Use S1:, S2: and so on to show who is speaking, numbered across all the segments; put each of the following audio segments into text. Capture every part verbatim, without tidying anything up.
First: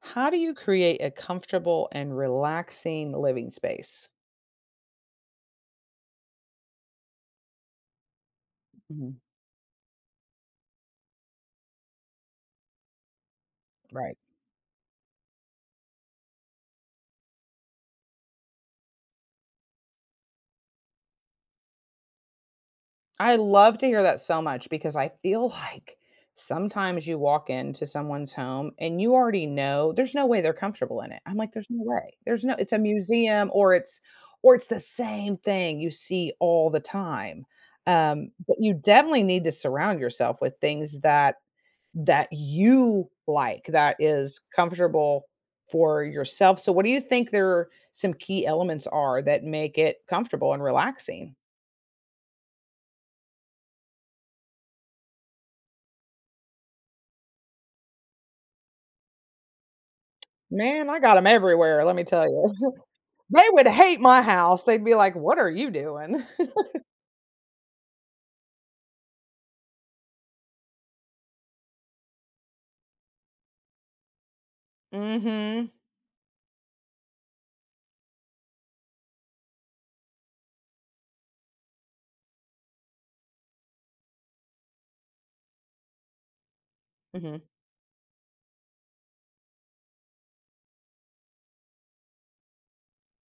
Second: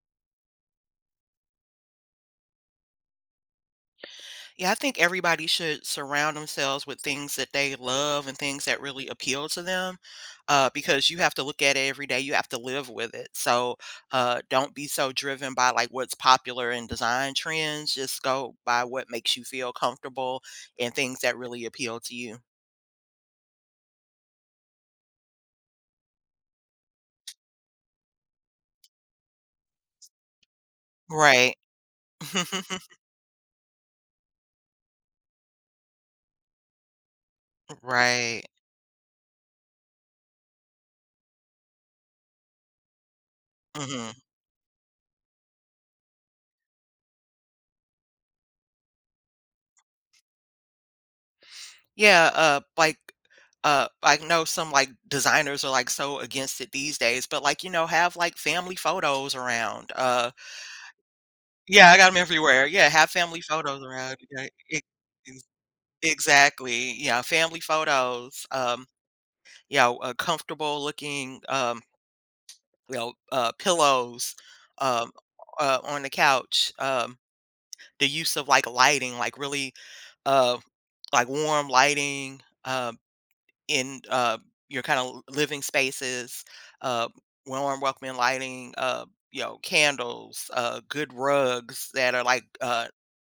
S1: How do you create a comfortable and relaxing living space?
S2: Yeah, I think everybody should surround themselves with things that they love and things that really
S1: Mhm.
S2: appeal to them, uh, because you have to look at it every day. You have to live with it. So
S1: Right.
S2: uh, don't be so driven by like what's popular in design trends. Just go by what makes you feel comfortable and things that really appeal to you.
S1: I love to hear that so much because I feel like sometimes you walk into someone's home and you already know there's no way they're comfortable in it. I'm like,
S2: Right.
S1: there's no way. There's no, it's a museum or it's, or it's the same thing you see all the time. Um,
S2: Right.
S1: but you definitely need to surround yourself with things that that you like, that
S2: Hmm.
S1: is comfortable for yourself. So what do you think there are some key elements are that make it comfortable and relaxing?
S2: Yeah. Uh, like, uh, I know some like designers are like so against it these days, but like you know, have like family photos around. Uh,
S1: Man, I got them everywhere,
S2: Yeah, I
S1: let me
S2: got them
S1: tell you.
S2: everywhere. Yeah, have family
S1: They would
S2: photos
S1: hate
S2: around.
S1: my
S2: Yeah,
S1: house.
S2: e
S1: They'd be like, "What
S2: ex
S1: are you doing?"
S2: exactly. Yeah, family photos, um, yeah, uh, comfortable looking, um, you know, uh, pillows, um,
S1: Mhm,
S2: uh, on the couch, um, the use of, like, lighting, like, really, uh, like, warm lighting, um in uh, your kind of living spaces, uh,
S1: mhm.
S2: warm, welcoming lighting, uh, you know, candles, uh, good rugs that are like uh,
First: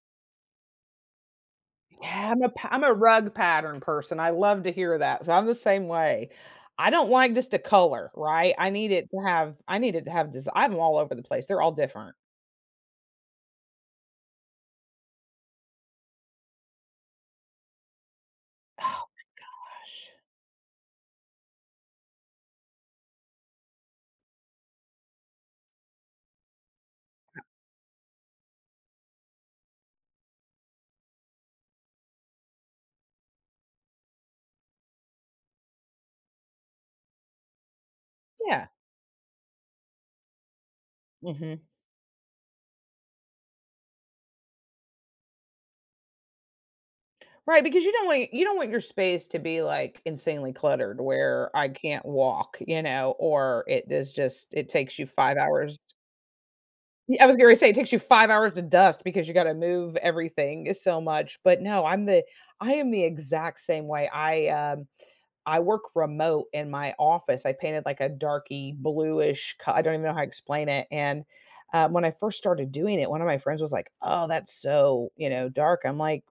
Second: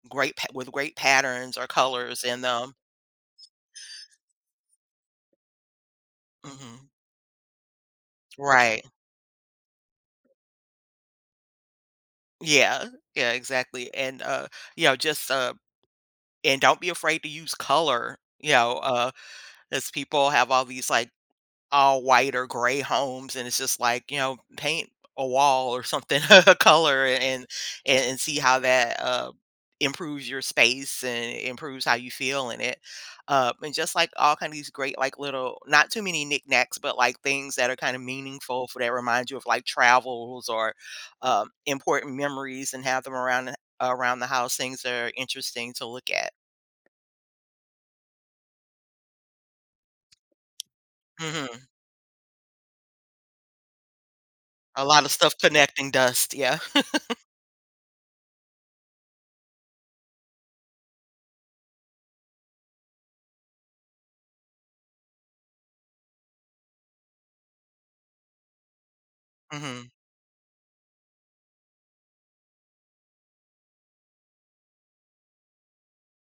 S2: great pa- with great patterns or colors
S1: Yeah,
S2: in
S1: I'm a pa
S2: them.
S1: I'm a rug pattern person. I love to hear that, so I'm the same way.
S2: Hmm.
S1: I don't like just a color, right? I
S2: Right.
S1: need it to have I need it to have desi I have 'em all over the place. They're all different.
S2: Yeah. Yeah. Exactly. And uh, you know, just uh, and don't be afraid to use color. You know,
S1: Oh
S2: uh, as
S1: gosh.
S2: people have all these like all white or gray homes, and it's just like, you know, paint a wall or something a color and and and see how that, uh, improves your space and improves how you feel in it. Uh, and just, like, all kinda these great, like, little not too many knickknacks, but, like, things that are kinda meaningful
S1: Yeah.
S2: for that remind you of, like, travels or, um,
S1: Mhm.
S2: important memories and have them around around the house, things that are interesting to look at.
S1: Right, because you don't want you don't want your space to be, like, insanely cluttered where
S2: Mhm.
S1: I can't walk, you know, or it is just it
S2: A
S1: takes
S2: lot
S1: you
S2: of stuff
S1: five hours.
S2: connecting dust, yeah.
S1: Yeah, I was gonna say it takes you five hours to dust because you gotta move everything so much, but no, I'm the I am the exact same way. I, um I work remote in my office. I painted, like, a darky bluish co I
S2: Mhm.
S1: don't even know how to explain it, and, uh, when I first started doing it, one of my friends was like, "Oh, that's so," you know, "dark." I'm like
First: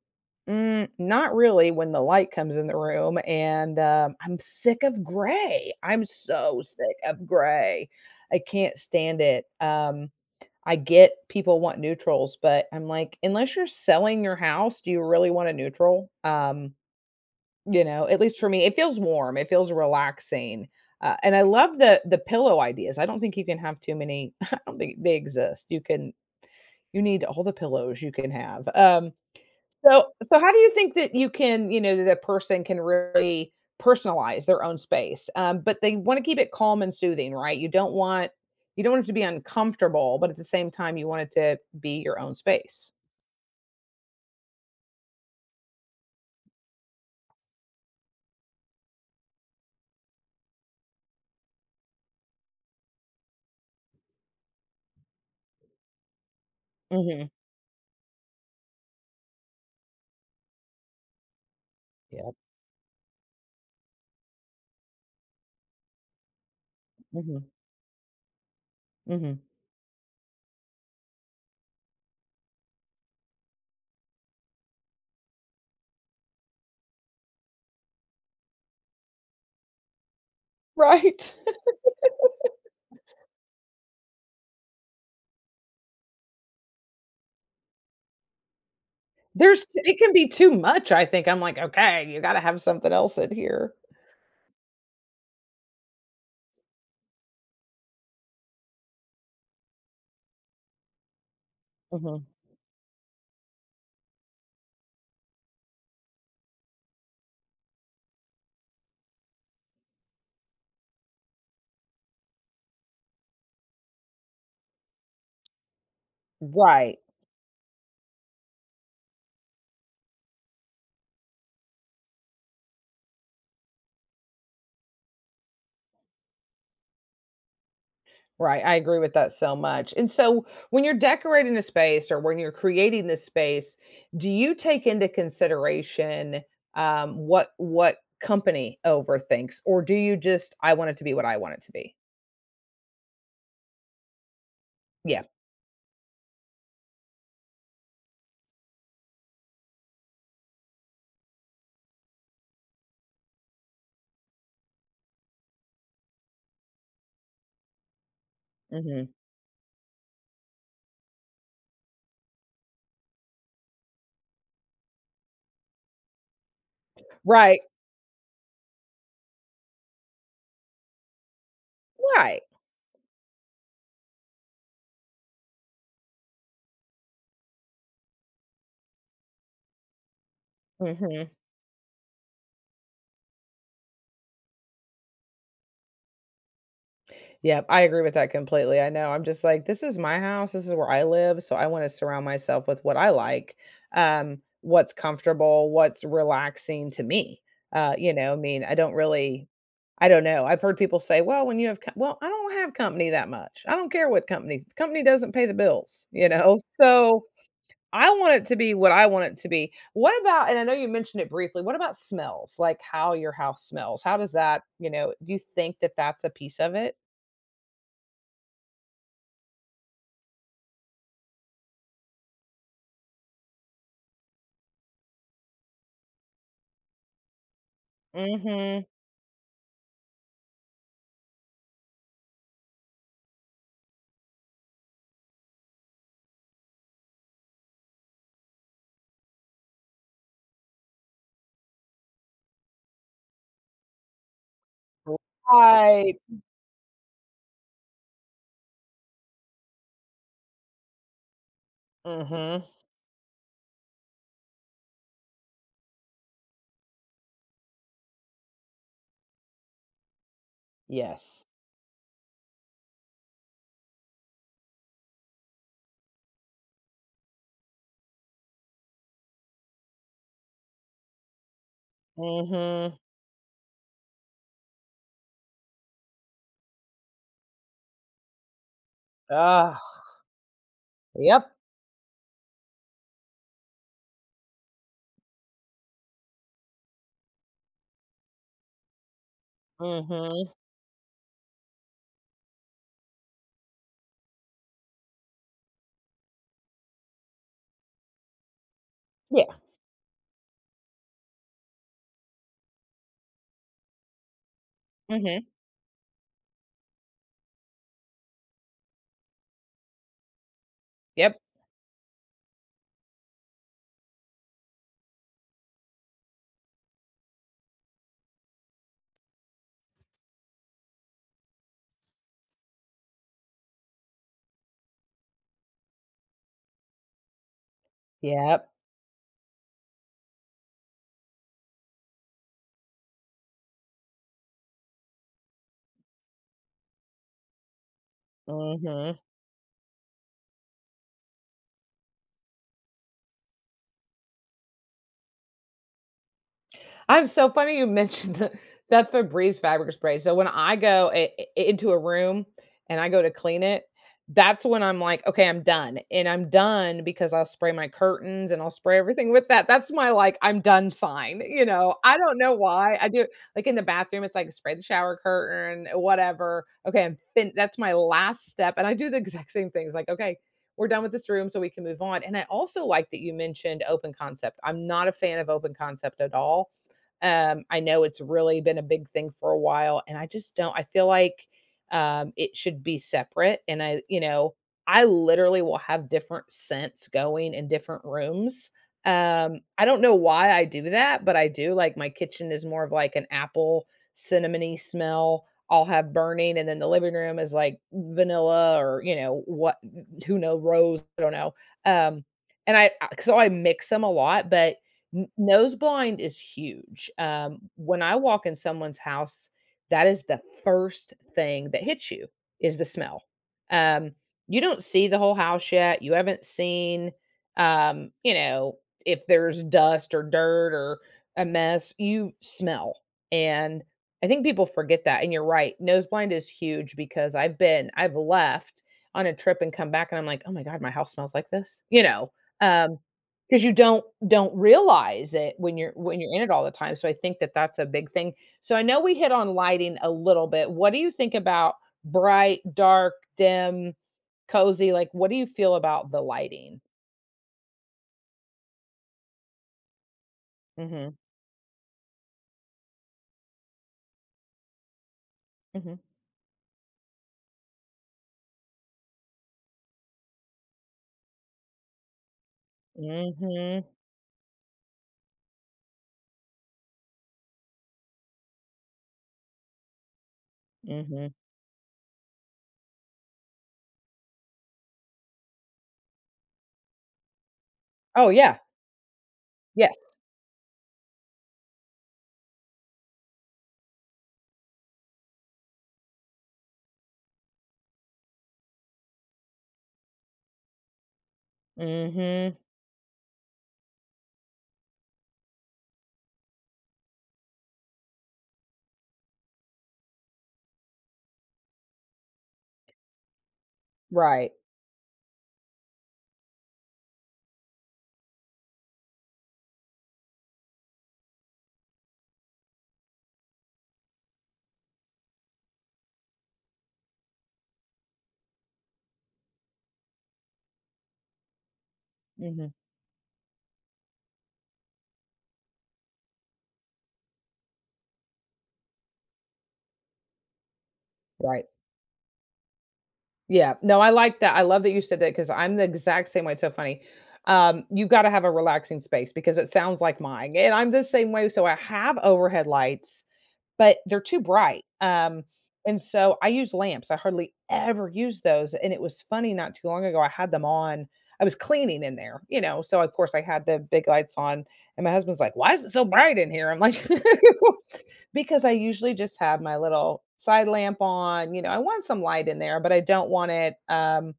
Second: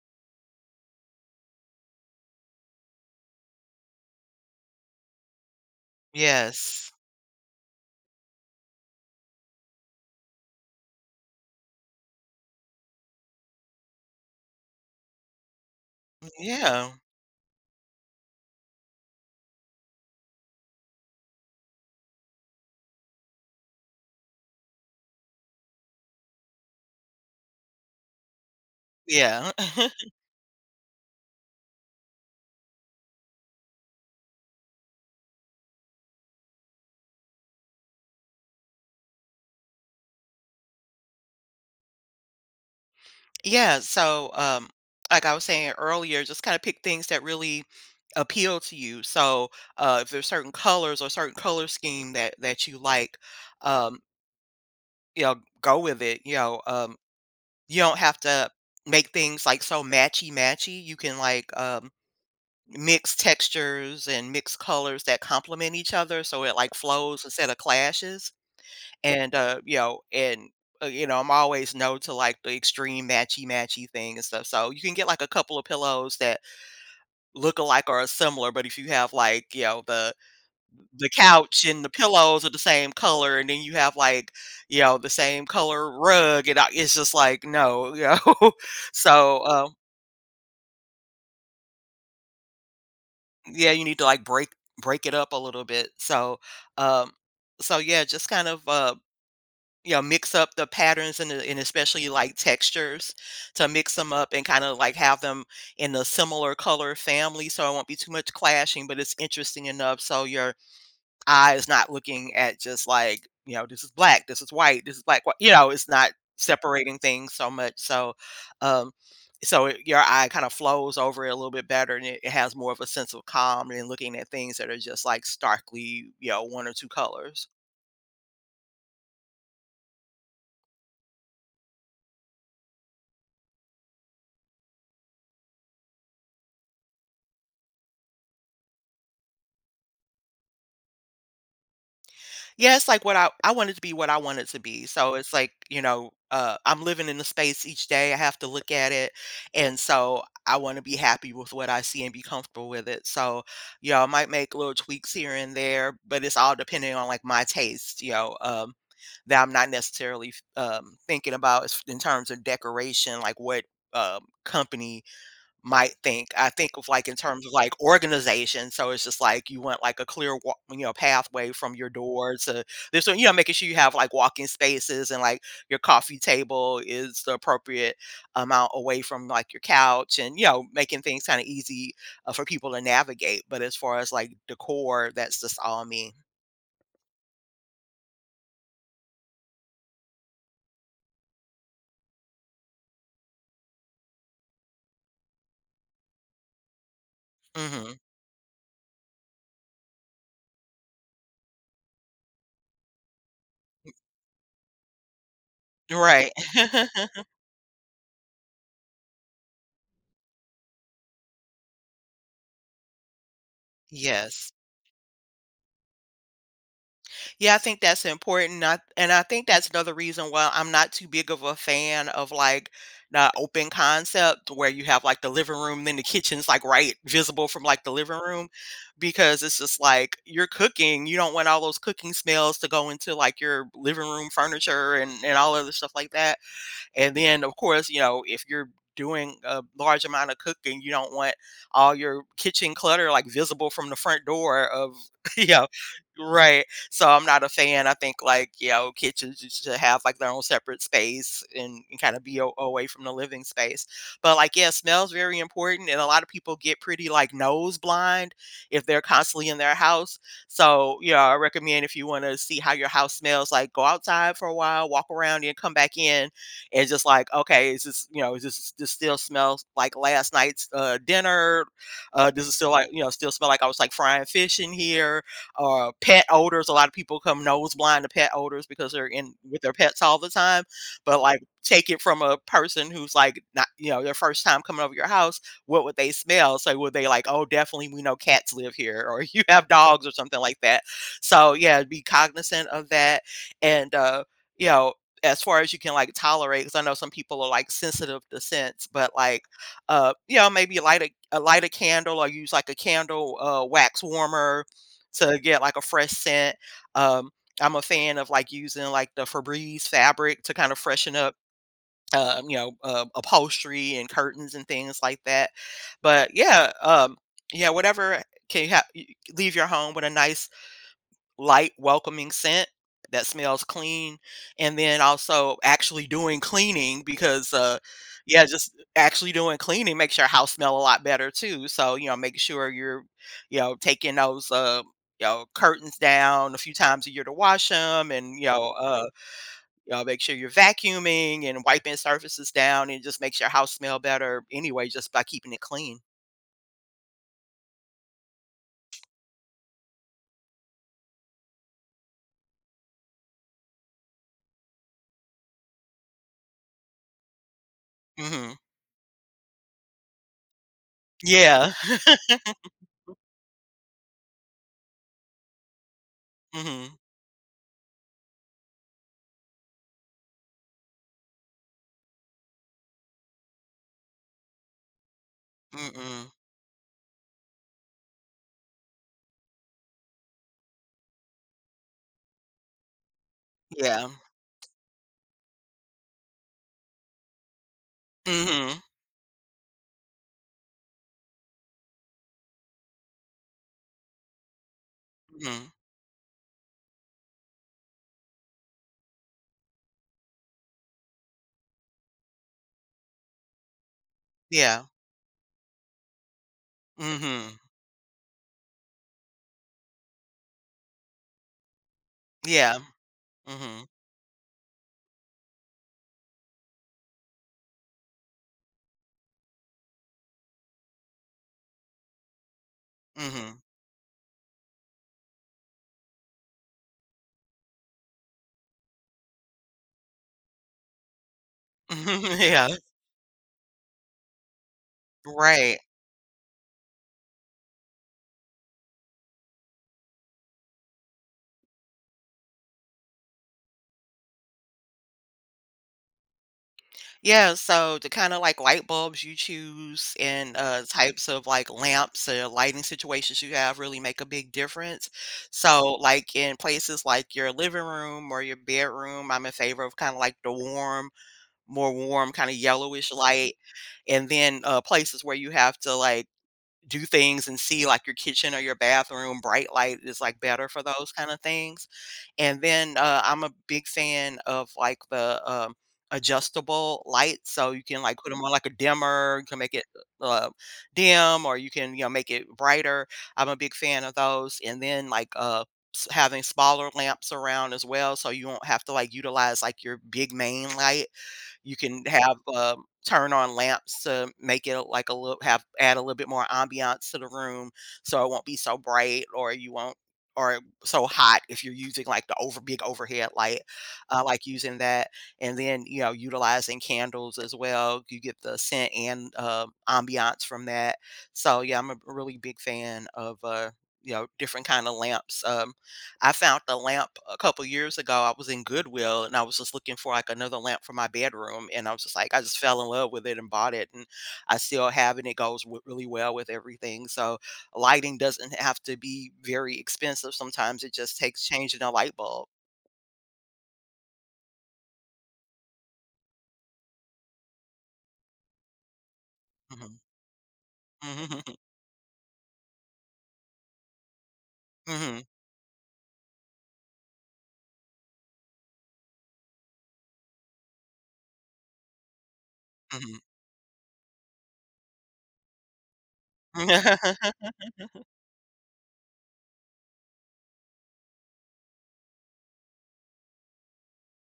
S1: mm, not really when the light comes in the room, and, um, I'm sick of gray. I'm so
S2: Yes.
S1: sick of gray. I can't stand it. Um, I get people want neutrals, but I'm like, unless you're selling your house, do you really want a neutral? Um,
S2: Yeah.
S1: you know, at least for me, it feels warm. It feels relaxing. Uh, and I love the the pillow ideas. I don't think you can have too many. I don't think they exist. You can you need all the pillows you can have. Um,
S2: Yeah.
S1: so so how do you think that you can you know, that a person can really personalize their own space? Um, but they wanna keep it calm and soothing, right? You don't want you don't want it to be uncomfortable, but at the same time, you want it to be your own space.
S2: Yeah, so, um, like I was saying earlier, just kinda pick things that really appeal to you. So, uh, if there's certain colors or certain color scheme that that you like, um, you know, go with it, you know, um,
S1: Mhm.
S2: you don't have to make things, like, so matchy-matchy. You can, like, um,
S1: Yep.
S2: mix textures and mix colors that complement each other so it, like, flows
S1: Mhm.
S2: instead of clashes. And,
S1: Mhm.
S2: uh, you know, and, uh, you know, I'm always no to like the extreme matchy matchy thing and stuff. So you can get like a couple of pillows that look alike or are similar, but if you have like, you know, the the
S1: Right.
S2: couch and the pillows are the same color, and then you have like, you know, the same color rug, and I, it's just like no, you know. So
S1: There's
S2: um,
S1: it can be too much, I think. I'm like, "Okay, you gotta have something else in
S2: yeah,
S1: here."
S2: you need to like break break it up a little bit. So um, so yeah, just kind of uh, you know, mix up the patterns and the and especially,
S1: Mhm.
S2: like, textures to mix them up and kinda, like, have them in a similar color family so it won't be too much clashing, but it's interesting enough so your eye is not looking at just, like, you know, "This is black, this is white, this is black, whi" you know, it's not separating
S1: Right.
S2: things so much, so, um, so it, your eye kinda flows over it a little bit better, and it it has more of a sense of calm than looking at things that are just, like, starkly, you know, one or two colors.
S1: Right, I agree with that so much. And so, when you're decorating a space or when you're creating this space, do you take into consideration um, what what company overthinks, or do you just I want it to be what I want it to be?
S2: Yeah, it's like what I I wanted to be what I wanted to be. So
S1: Yeah.
S2: it's like, you know, uh, I'm living in the space each day. I have to look at it. And so I want to be happy with what I see and be comfortable with it. So, you know, I might make little tweaks here and there, but it's all depending on like my taste, you know, um,
S1: Hmm.
S2: that I'm not necessarily um, thinking about as- in terms of decoration, like what um, company might think. I think of, like, in terms of,
S1: Right.
S2: like, organization, so it's just, like, you want, like, a clear wa you know, pathway from your door
S1: Right.
S2: to this one, you know, making sure you have, like, walking spaces and, like, your coffee table is the appropriate amount away from, like, your couch and, you know, making things
S1: Hmm.
S2: kinda easy, uh, for people to navigate, but as far as, like, decor, that's just all me.
S1: Yep, I agree with that completely. I know. I'm just like, this is my house. This is where I live. So I want to surround myself with what I like, um, what's comfortable, what's relaxing to me. Uh,
S2: Mhm.
S1: you know, I mean, I don't really, I don't know. I've heard people say, well, when you have, co-" well, I don't have company that much. I don't care what company, company doesn't pay the bills, you
S2: Right.
S1: know? So I want it to be what I want it to be. What about, and I know you mentioned it briefly, what about smells? Like how your house smells? How does
S2: Yes.
S1: that, you know, do you think that that's a piece of it?
S2: Yeah, I think that's important. I, and I think that's another reason why I'm not too big of a fan of like the open concept where you have like the living room, then the kitchen's like right visible from like the living room
S1: Mhm.
S2: because it's just like you're cooking. You don't want all those cooking smells to go into like your living room furniture and, and all other stuff like that. And then, of course, you know, if you're doing a large amount of cooking, you don't want all your kitchen clutter like visible from the front door of, you know,
S1: Right.
S2: right. So I'm not a fan. I think like, you know, kitchens should should have like their own separate space and, and kind of be a-
S1: Mhm.
S2: away from the living space. But like, yeah, smell's very important. And a lot of people get pretty like nose blind if they're constantly in their house. So, you know, I
S1: Yes.
S2: recommend if you want to see how your house smells, like go outside for a while, walk around and come back in it's just like, okay, is this, you know, is this this still smells like last night's uh, dinner? Uh, does it still like,
S1: Mhm.
S2: you know, still smell like I was like frying fish in here? Or pet odors. A lot of people come nose blind to pet odors because they're in with their
S1: Ah.
S2: pets all the time. But like,
S1: Yep.
S2: take it from a person who's like not, you know, their first time coming over your house. What would they smell? So would they like, oh, definitely we know cats live here, or you have dogs or something
S1: Mhm.
S2: like that. So yeah, be cognizant of that, and uh, you know, as far as you can like tolerate because I know some people are like sensitive to scents but like
S1: Yeah.
S2: uh you know maybe light a, a light a candle or use like a candle uh wax warmer to
S1: Mhm.
S2: get like a fresh scent um I'm a fan of like using like the febreze fabric to kind of freshen up
S1: Yep.
S2: um, you know uh, upholstery and curtains and things like that but yeah um yeah whatever can you ha- leave your home with a nice light, welcoming scent that smells clean, and then also actually doing cleaning because, uh, yeah,
S1: Yep.
S2: just actually doing cleaning makes your house smell a lot better too. So, you know, make sure you're, you know, taking those, uh, you know, curtains down a few times a year to wash them, and you know, uh,
S1: Mhm.
S2: you know, make sure you're vacuuming and wiping surfaces down, and it just makes your house smell better anyway, just by keeping it clean.
S1: I'm so funny you mentioned the, that Febreze fabric spray. So when I go i- i- into a room and I go to clean it, that's when I'm like, okay, I'm done. And I'm done because I'll spray my curtains
S2: Mhm.
S1: and I'll spray everything with that. That's my like, I'm done sign. You
S2: Yeah.
S1: know, I don't know why I do like in the bathroom, it's like spray the shower curtain, whatever.
S2: Mhm.
S1: Okay, I'm fin- that's my last step. And I do the exact same things like, okay, we're done with this room so we can move on. And I also like that you mentioned open concept. I'm not a fan of open concept
S2: Mm-mm.
S1: at all. Um, I know it's really been a big thing for a while, and I just don't I feel like, um, it should be separate, and I
S2: Yeah.
S1: you know, I literally will have different scents going in different rooms.
S2: Mhm.
S1: Um, I don't know why I do that, but I do, like, my kitchen is more of, like, an apple cinnamony smell
S2: Mhm.
S1: I'll have burning, and then the living room is, like, vanilla or, you know, what who knows, rose, I don't know. Um, and I I so I mix them a lot, but
S2: Yeah.
S1: N nose blind is huge.
S2: Mhm.
S1: Um, when I walk in someone's house, that is the first thing that hits you is
S2: Yeah.
S1: the smell.
S2: Mhm.
S1: Um, you don't see the whole house yet. You haven't seen, um, you know, if there's dust or dirt or a mess, you smell.
S2: Mhm.
S1: And I think people forget that. And you're right. Nose blind is huge because I've been, I've left on a trip and come back and I'm like, oh my God, my house smells like this, you know.
S2: Yeah.
S1: Um, 'Cause you don't don't realize it when
S2: Right.
S1: you're when you're in it all the time, so I think that that's a big thing. So I know we hit on lighting a little bit. What do you think about bright, dark, dim, cozy? Like, what do you feel about the lighting?
S2: Yeah, so the kinda, like, light bulbs you choose and, uh,
S1: Mhm,
S2: types of, like, lamps or lighting situations you have really make a big difference. So,
S1: mhm.
S2: like, in places like your living room or your bedroom, I'm in favor of kinda, like, the warm more warm, kinda yellowish light,
S1: Mhm,
S2: and then, uh, places where you have to, like do things and see like your kitchen or your bathroom, bright light is like better for those kind
S1: mhm.
S2: of things. And then uh, I'm a big fan of like the um, adjustable lights, so you can like put
S1: Oh,
S2: them on
S1: yeah.
S2: like a dimmer, you can make it
S1: Yes.
S2: uh, dim, or you can you know make it brighter. I'm a big fan of those. And then like uh, s- Having smaller lamps around as well, so you won't have to like utilize like your big main light. You can have,
S1: Mhm.
S2: um, turn on lamps to make it uh, like a little have add a little bit more ambiance to the room so it won't be so bright or you won't or so hot if you're using like the over big overhead light. I like
S1: Right.
S2: using that. And then, you know, utilizing candles as well. You get the scent and uh, ambiance from that. So yeah, I'm a really big fan of uh, you know, different kind of lamps. Um, I found the lamp a couple years ago. I was in Goodwill and I was just looking for like another lamp for my bedroom. And I was just like, I just
S1: Mhm.
S2: fell in love with it and bought it. And I still have it. It goes w- really well with everything. So lighting doesn't have to be very expensive. Sometimes it just takes
S1: Right.
S2: changing a light bulb.
S1: Yeah. No, I like that. I love that you said that because I'm the exact same way. It's so funny. Um, you got to have a relaxing space because it
S2: Hmm.
S1: sounds like mine. And I'm the same way.
S2: Hmm.
S1: So I have overhead lights but they're too bright,
S2: Hmm.
S1: um, and so I use lamps, I hardly ever use those, and it was funny not too long ago, I had them on I was cleaning in there, you know, so of
S2: Hmm.
S1: course I had the big lights on, and my husband's like, "Why is it so bright in here?" I'm like, "Because I usually just have my little side lamp on, you know, I want some light in there, but I don't want it, um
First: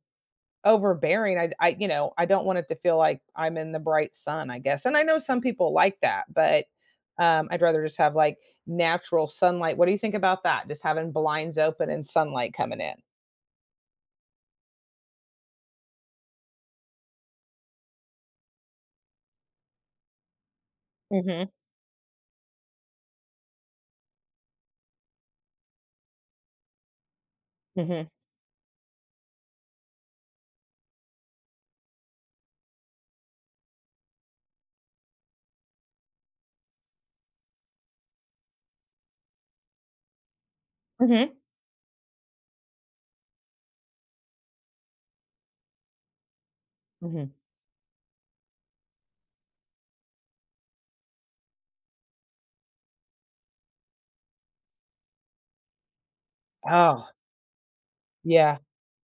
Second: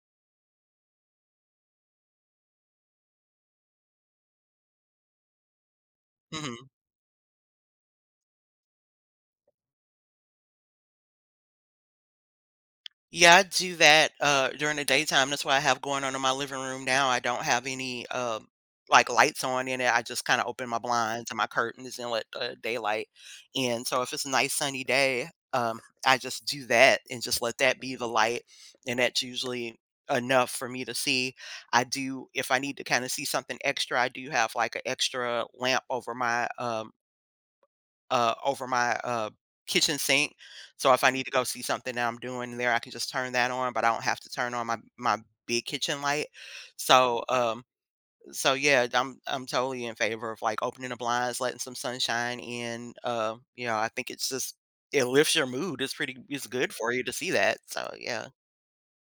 S1: overbearing. I I you know, I don't want it to feel like I'm in the bright sun, I guess. And I know some people like that, but um, I'd rather just have like natural sunlight. What do you think about that? Just having blinds open and sunlight coming in.
S2: Yeah, I do that uh during the daytime. That's what I have going on in my living room now. I don't have any um like lights on in it. I just kind of open my blinds and my
S1: Mhm.
S2: curtains and let the daylight in. So if it's a nice sunny day, um I just do that and just let that be the
S1: Mhm.
S2: light and that's usually enough for me to see. I do if I need to kind of see something extra, I do have like an extra lamp over my um uh, over my uh, kitchen sink. So if I need to
S1: Mhm.
S2: go see something that I'm doing there, I can just turn that on, but I don't have to turn on my my big kitchen light. So
S1: Mhm.
S2: um, so yeah, I'm I'm totally in favor of like opening the blinds, letting some sunshine in. Uh, you know, I think it's just it lifts your mood. It's pretty. It's good for you
S1: Oh,
S2: to see that. So yeah.
S1: yeah.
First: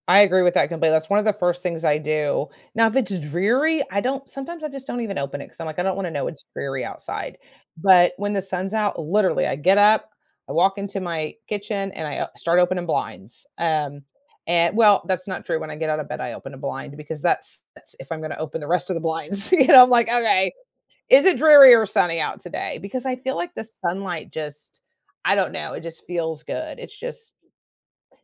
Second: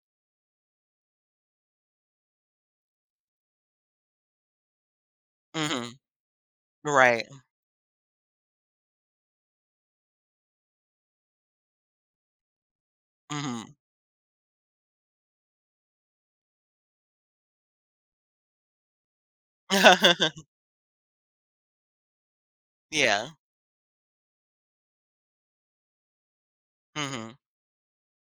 S1: I agree with that completely. That's one of the first things I do. Now, if it's dreary, I don't sometimes I just don't even open it because I'm like, I
S2: Hmm.
S1: don't want to know it's dreary
S2: Right.
S1: outside. But when the sun's out, literally, I get up, I walk into my kitchen, and I uh, start opening blinds.
S2: Hmm.
S1: Um, and well, that's not true. When I get out of bed, I open a blind because that's that's if I'm going to open the rest of the blinds. You know, I'm like, okay, is it dreary or sunny out today? Because I
S2: Yeah.
S1: feel like the sunlight just, I don't know, it just feels good. It's
S2: Hmm.
S1: just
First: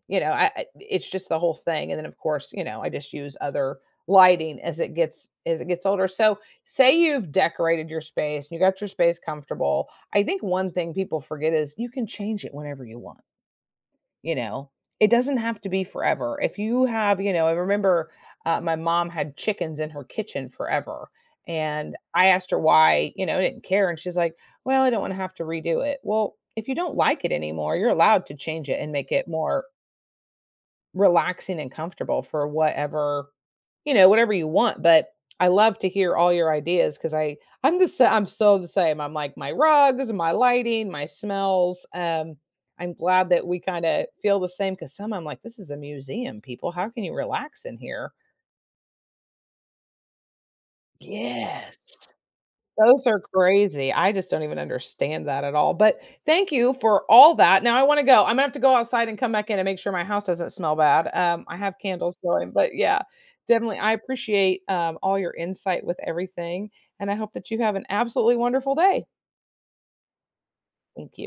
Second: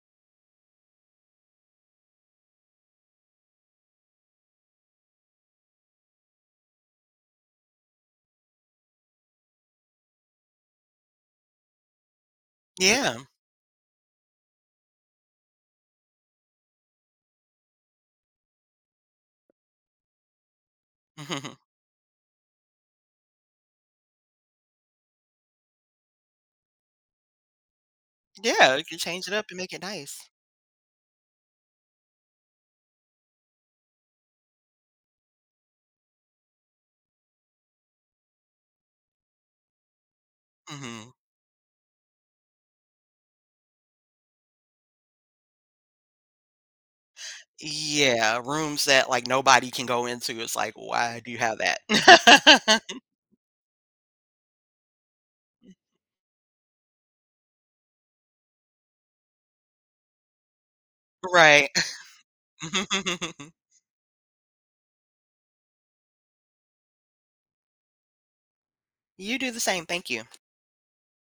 S1: you know, I I it's just the whole thing, and then, of course, you know, I just use other lighting as it gets as it gets older. So, say you've decorated your space, and you got your space comfortable. I think one thing people forget is you can change it whenever you
S2: Yeah.
S1: want, you know? It doesn't have to be forever. If you have you know, I remember, uh, my mom had chickens in her kitchen forever, and I asked her why, you know, I didn't care, and she's like, "Well, I don't wanna have to redo it." Well, if you don't like it anymore, you're allowed to change
S2: Yeah.
S1: it
S2: You
S1: and
S2: can
S1: make
S2: change
S1: it
S2: it up and
S1: more
S2: make it nice.
S1: relaxing and comfortable for whatever, you know, whatever you want, but I love to hear all your ideas because I I'm the sa- I'm so the same. I'm like my rugs, my lighting, my
S2: Hmm.
S1: smells. Um, I'm glad that we kind of feel the same because some I'm like, this is a museum, people. How can you relax in here?
S2: Yeah, rooms that, like, nobody can go into, it's like, "Why do you have
S1: Yes.
S2: that?"
S1: Those are crazy. I just don't even understand that at all. But thank you for all that. Now I want to go. I'm gonna have to go outside and come back in and make sure my house doesn't smell bad. Um, I
S2: Right.
S1: have candles going, but yeah, definitely. I appreciate um, all your insight with everything, and I hope that you have an absolutely wonderful day.
S2: You do the same, thank you.
S1: Thank you.